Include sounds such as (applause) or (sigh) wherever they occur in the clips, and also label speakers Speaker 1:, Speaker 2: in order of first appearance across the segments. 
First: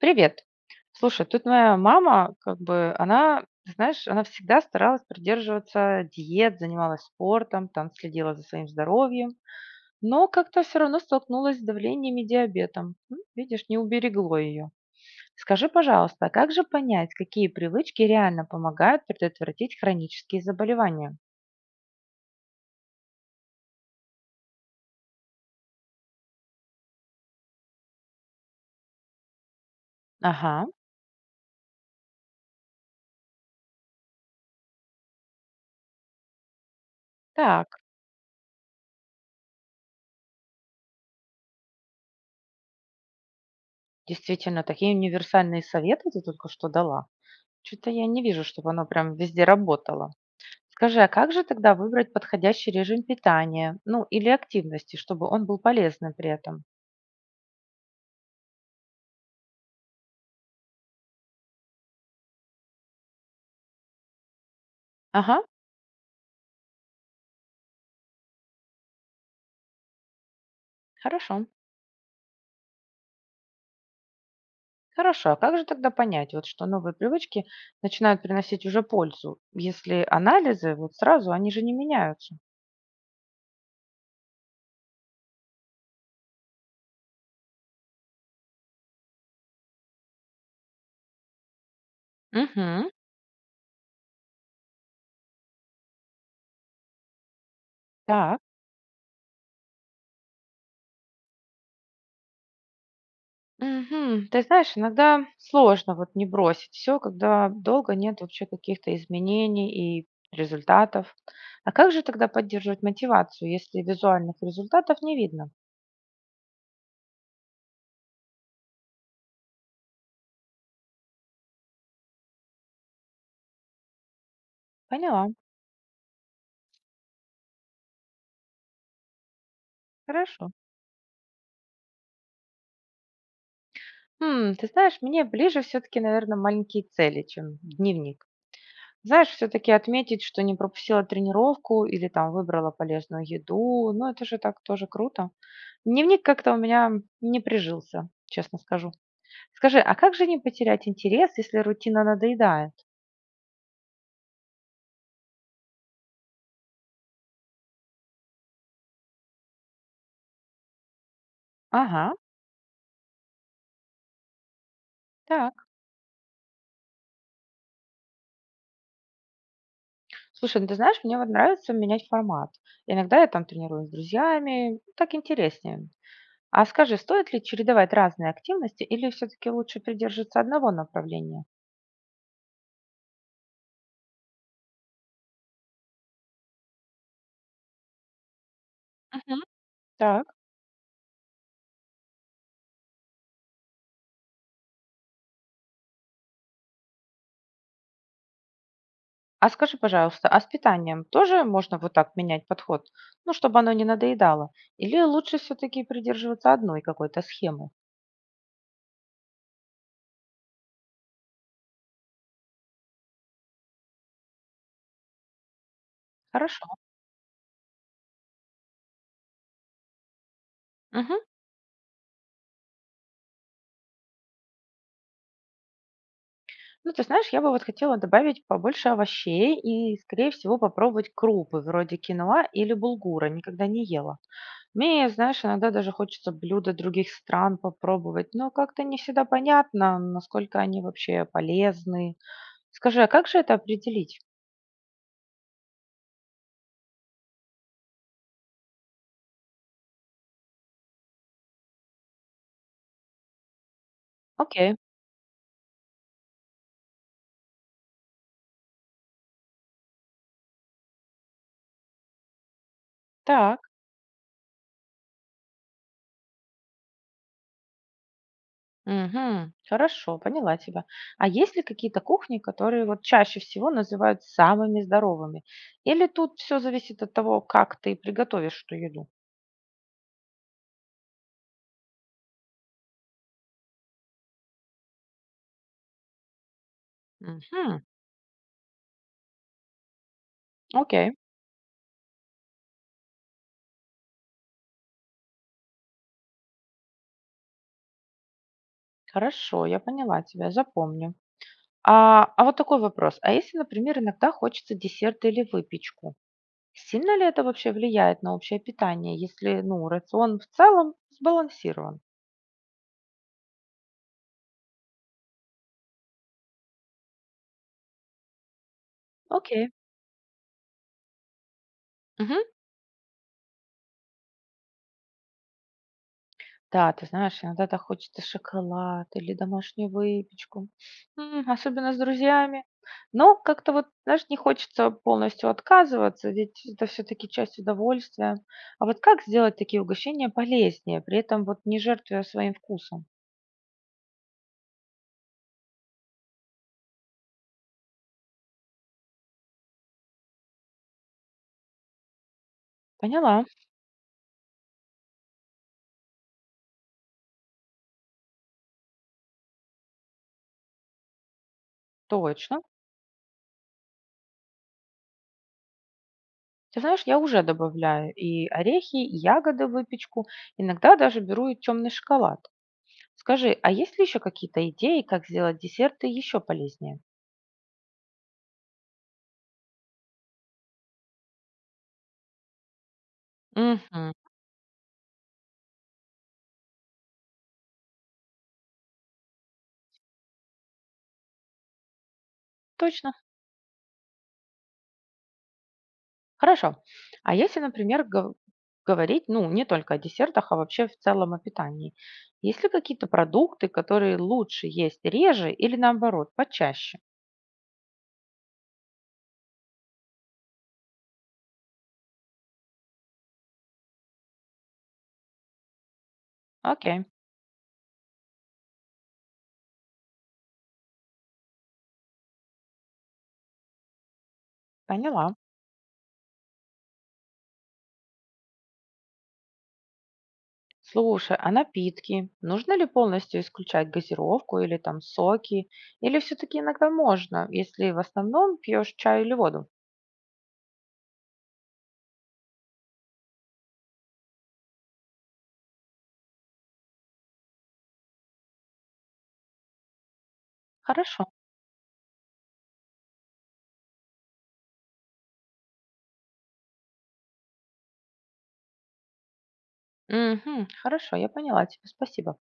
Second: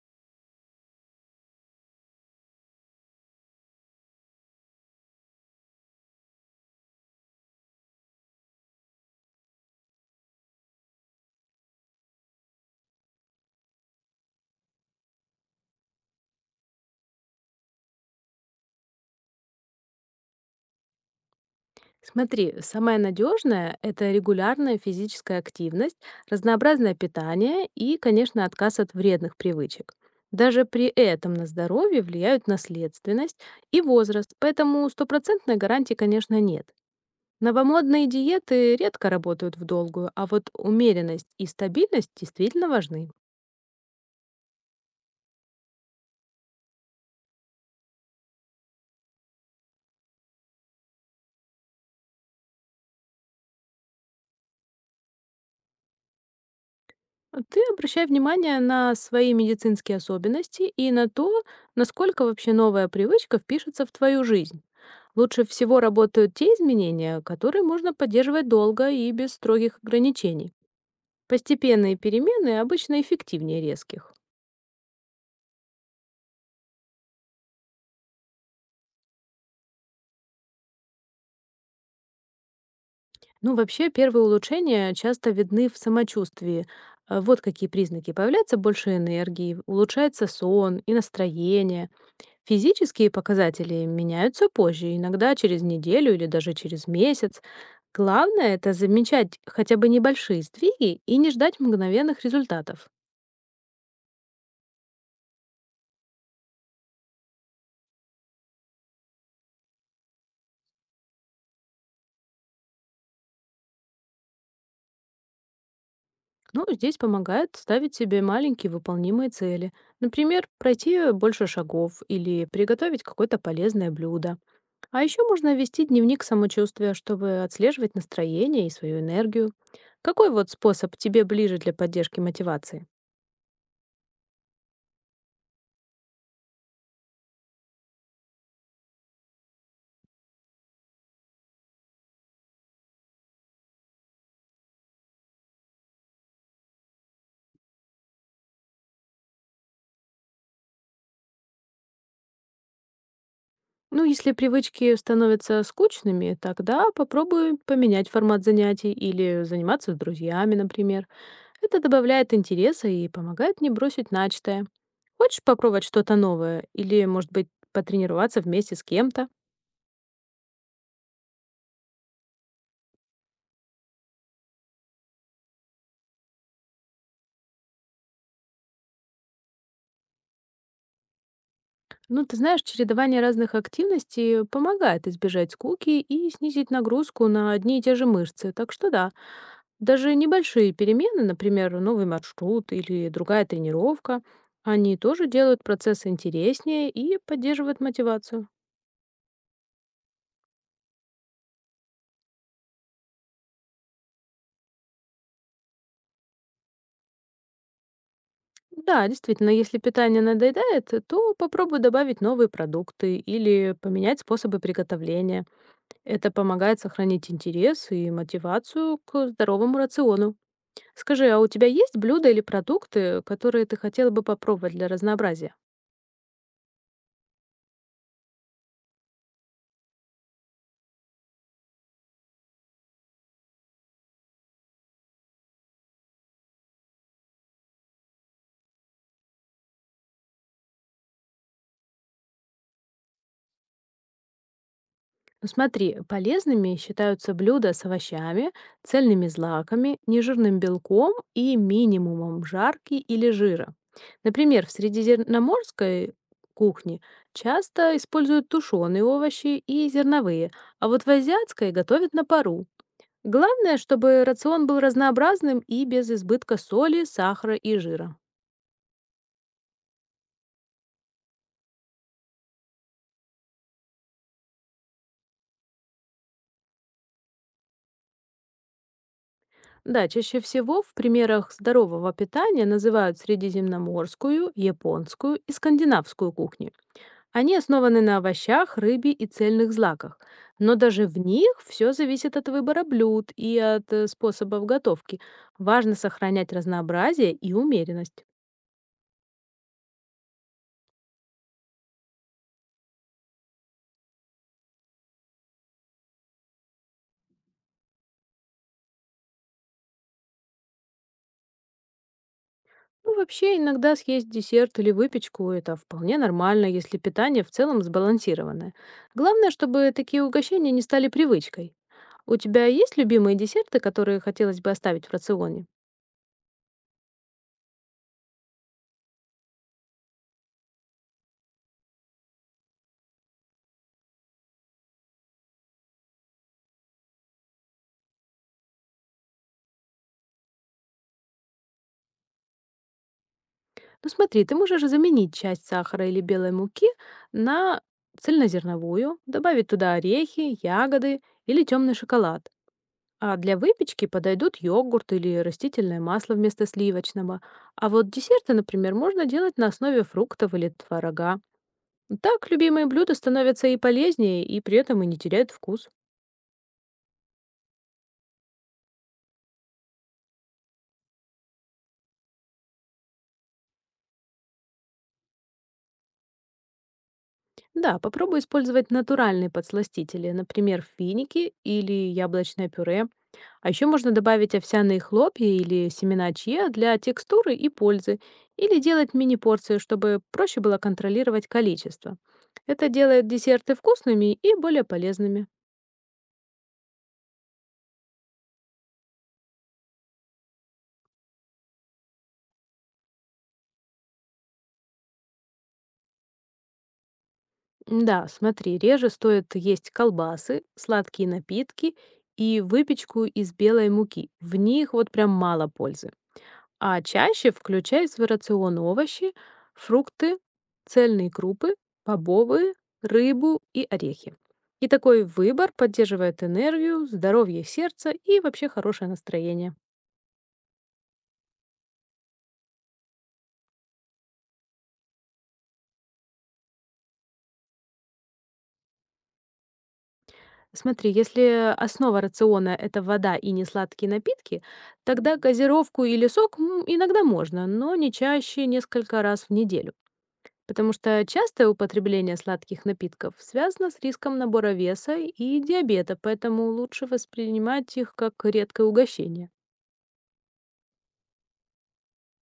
Speaker 1: Привет. Слушай, тут моя мама, как бы, она, ты знаешь, она всегда старалась придерживаться диет, занималась спортом, там следила за своим здоровьем, но как-то все равно столкнулась с давлением и диабетом. Видишь, не уберегло ее. Скажи, пожалуйста, а как же понять, какие привычки реально помогают предотвратить хронические заболевания?
Speaker 2: Смотри, самое надежное– это регулярная физическая активность, разнообразное питание и, конечно, отказ от вредных привычек.
Speaker 1: Ага,
Speaker 2: Даже при этом на здоровье влияют наследственность и возраст, поэтому стопроцентной гарантии, конечно, нет.
Speaker 1: так,
Speaker 2: Новомодные диеты редко работают в долгую, а вот умеренность и стабильность действительно важны.
Speaker 1: действительно, такие универсальные советы ты только что дала. Что-то я не вижу, чтобы оно прям везде работало. Скажи, а как же тогда выбрать подходящий режим питания, ну или активности, чтобы он был полезным при этом?
Speaker 2: А ты обращай внимание на свои медицинские особенности и на то, насколько вообще новая привычка впишется в твою жизнь.
Speaker 1: Ага,
Speaker 2: Лучше всего работают те изменения, которые можно поддерживать долго и без строгих ограничений.
Speaker 1: хорошо.
Speaker 2: Постепенные перемены обычно эффективнее резких.
Speaker 1: Хорошо, а как же тогда понять, вот, что новые привычки начинают приносить уже пользу, если анализы вот сразу, они же не меняются?
Speaker 2: Ну, вообще, первые улучшения часто видны в самочувствии. А вот какие признаки. Появляется больше энергии, улучшается сон и настроение.
Speaker 1: Угу,
Speaker 2: Физические показатели меняются позже, иногда через неделю или даже через месяц.
Speaker 1: так.
Speaker 2: Главное– это замечать хотя бы небольшие сдвиги и не ждать мгновенных результатов.
Speaker 1: Мгм. Ты знаешь, иногда сложно вот не бросить все, когда долго нет вообще каких-то изменений и результатов. А как же тогда поддерживать мотивацию, если визуальных результатов не видно?
Speaker 2: Ну, здесь помогает ставить себе маленькие выполнимые цели. Например, пройти больше шагов или приготовить какое-то полезное блюдо. А еще
Speaker 1: Поняла.
Speaker 2: можно вести дневник самочувствия, чтобы отслеживать настроение и свою энергию. Какой вот
Speaker 1: Хорошо.
Speaker 2: способ тебе ближе для поддержки мотивации?
Speaker 1: Ты знаешь, мне ближе все-таки, наверное, маленькие цели, чем дневник. Знаешь, все-таки отметить, что не пропустила тренировку или там выбрала полезную еду, ну это же так тоже круто. Дневник как-то у меня не прижился, честно скажу. Скажи, а как же не потерять интерес, если рутина надоедает?
Speaker 2: Ну, если привычки становятся скучными, тогда попробуй поменять формат занятий или заниматься с друзьями, например. Это
Speaker 1: Ага,
Speaker 2: добавляет интереса и помогает не бросить начатое. Хочешь
Speaker 1: так.
Speaker 2: попробовать что-то новое или, может быть, потренироваться вместе с кем-то?
Speaker 1: Слушай, ну ты знаешь, мне вот нравится менять формат. Иногда я там тренируюсь с друзьями, так интереснее. А скажи, стоит ли чередовать разные активности или все-таки лучше придерживаться одного направления?
Speaker 2: Ну, ты знаешь, чередование разных активностей помогает избежать скуки и снизить нагрузку на одни и те же мышцы. Так что да,
Speaker 1: Мгм.
Speaker 2: даже
Speaker 1: Так.
Speaker 2: небольшие перемены, например, новый маршрут или другая тренировка, они тоже делают процесс интереснее и поддерживают мотивацию.
Speaker 1: А скажи, пожалуйста, а с питанием тоже можно вот так менять подход? Ну, чтобы оно не надоедало? Или лучше все-таки придерживаться одной какой-то схемы?
Speaker 2: Да, действительно, если питание надоедает, то попробуй добавить новые продукты или поменять способы приготовления. Это
Speaker 1: Хорошо.
Speaker 2: помогает сохранить интерес и мотивацию к здоровому рациону.
Speaker 1: Мгм.
Speaker 2: Скажи, а у тебя есть блюда или продукты, которые ты хотела бы попробовать для разнообразия?
Speaker 1: Ну, ты знаешь, я бы вот хотела добавить побольше овощей и, скорее всего, попробовать крупы вроде киноа или булгура. Никогда не ела. Мне, знаешь, иногда даже хочется блюда других стран попробовать, но как-то не всегда понятно, насколько они вообще полезны. Скажи, а как же это определить?
Speaker 2: Ну смотри, полезными считаются блюда с овощами, цельными злаками, нежирным белком и минимумом жарки или жира. Например, в
Speaker 1: Окей.
Speaker 2: средиземноморской кухне часто используют тушеные овощи и зерновые, а вот в азиатской готовят на пару.
Speaker 1: Так.
Speaker 2: Главное, чтобы рацион был разнообразным и без избытка соли, сахара и жира.
Speaker 1: Мгм. Хорошо, поняла тебя. А есть ли какие-то кухни, которые вот чаще всего называют самыми здоровыми? Или тут все зависит от того, как ты приготовишь эту еду?
Speaker 2: Да, чаще всего в примерах здорового питания называют средиземноморскую, японскую и скандинавскую кухни. Они
Speaker 1: Мгм.
Speaker 2: основаны на овощах, рыбе и цельных злаках. Но даже
Speaker 1: Окей,
Speaker 2: в них все зависит от выбора блюд и от способов готовки. Важно сохранять разнообразие и умеренность.
Speaker 1: хорошо, я поняла тебя, запомню. А вот такой вопрос. А если, например, иногда хочется десерт или выпечку, сильно ли это вообще влияет на общее питание, если, ну, рацион в целом сбалансирован?
Speaker 2: Ну, вообще, иногда съесть десерт или выпечку– это вполне нормально, если питание в целом сбалансированное. Главное,
Speaker 1: Окей.
Speaker 2: чтобы такие угощения не стали привычкой. У тебя есть любимые десерты, которые хотелось бы оставить в рационе?
Speaker 1: Да, ты знаешь, иногда так хочется шоколад или домашнюю выпечку, особенно с друзьями. Но как-то вот, знаешь, не хочется полностью отказываться, ведь это все-таки часть удовольствия. А вот как сделать такие угощения полезнее, при этом вот не жертвуя своим вкусом?
Speaker 2: Ну смотри, ты можешь заменить часть сахара или белой муки на цельнозерновую, добавить туда орехи, ягоды или темный шоколад. А
Speaker 1: Поняла,
Speaker 2: для выпечки подойдут йогурт или растительное масло вместо сливочного. А вот десерты, например, можно делать на основе фруктов или творога. Так
Speaker 1: точно.
Speaker 2: любимые блюда становятся и полезнее, и при этом и не теряют вкус.
Speaker 1: Ты знаешь, я уже добавляю и орехи, и ягоды в выпечку, иногда даже беру и темный шоколад. Скажи, а есть ли еще какие-то идеи, как сделать десерты еще полезнее?
Speaker 2: Да, попробуй использовать натуральные подсластители, например, финики или яблочное пюре. А еще можно
Speaker 1: Угу,
Speaker 2: добавить овсяные хлопья или семена чиа для текстуры и пользы, или делать мини-порции, чтобы проще было контролировать количество. Это
Speaker 1: точно.
Speaker 2: делает десерты вкусными и более полезными.
Speaker 1: Хорошо. А если, например, говорить, ну, не только о десертах, а вообще в целом о питании, есть ли какие-то продукты, которые лучше есть реже или наоборот, почаще?
Speaker 2: Да, смотри, реже стоит есть колбасы, сладкие напитки и выпечку из белой муки. В них вот прям мало пользы.
Speaker 1: Окей,
Speaker 2: А чаще включай в свой рацион овощи, фрукты, цельные крупы, бобовые, рыбу и орехи. И такой
Speaker 1: поняла.
Speaker 2: выбор поддерживает энергию, здоровье сердца и вообще хорошее настроение.
Speaker 1: Слушай, а напитки? Нужно ли полностью исключать газировку или там соки? Или все-таки иногда можно, если в основном пьешь чай или воду?
Speaker 2: Смотри, если основа рациона– это вода и несладкие напитки, тогда газировку или сок иногда можно, но не чаще несколько раз в неделю. Потому
Speaker 1: Хорошо.
Speaker 2: что частое употребление сладких напитков связано с риском набора веса и диабета, поэтому лучше воспринимать их как редкое угощение.
Speaker 1: Мгм, хорошо, я поняла тебя, спасибо.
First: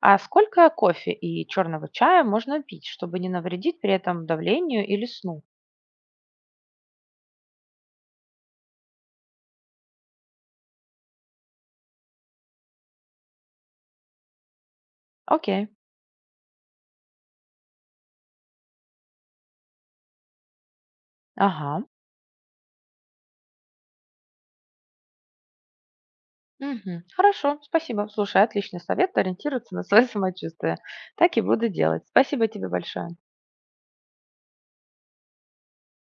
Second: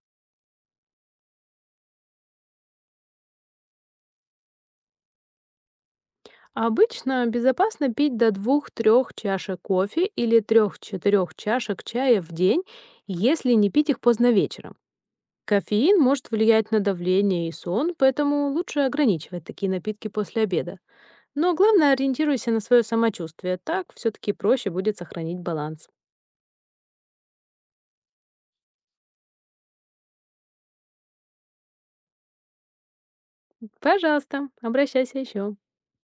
Speaker 1: А сколько кофе и черного чая можно пить, чтобы не навредить при этом давлению или сну?
Speaker 2: А обычно безопасно пить до двух 3 чашек кофе или 3-4 чашек чая в день, если не пить их поздно вечером.
Speaker 1: Окей.
Speaker 2: Кофеин может влиять на давление и сон, поэтому лучше ограничивать такие напитки после обеда. Но
Speaker 1: Ага.
Speaker 2: главное, ориентируйся на свое самочувствие, так все-таки проще будет сохранить баланс.
Speaker 1: Мгм. Хорошо, спасибо. Слушай, отличный совет ориентироваться на свое (laughs) самочувствие. Так и буду делать. Спасибо тебе большое.
Speaker 2: Пожалуйста, обращайся еще.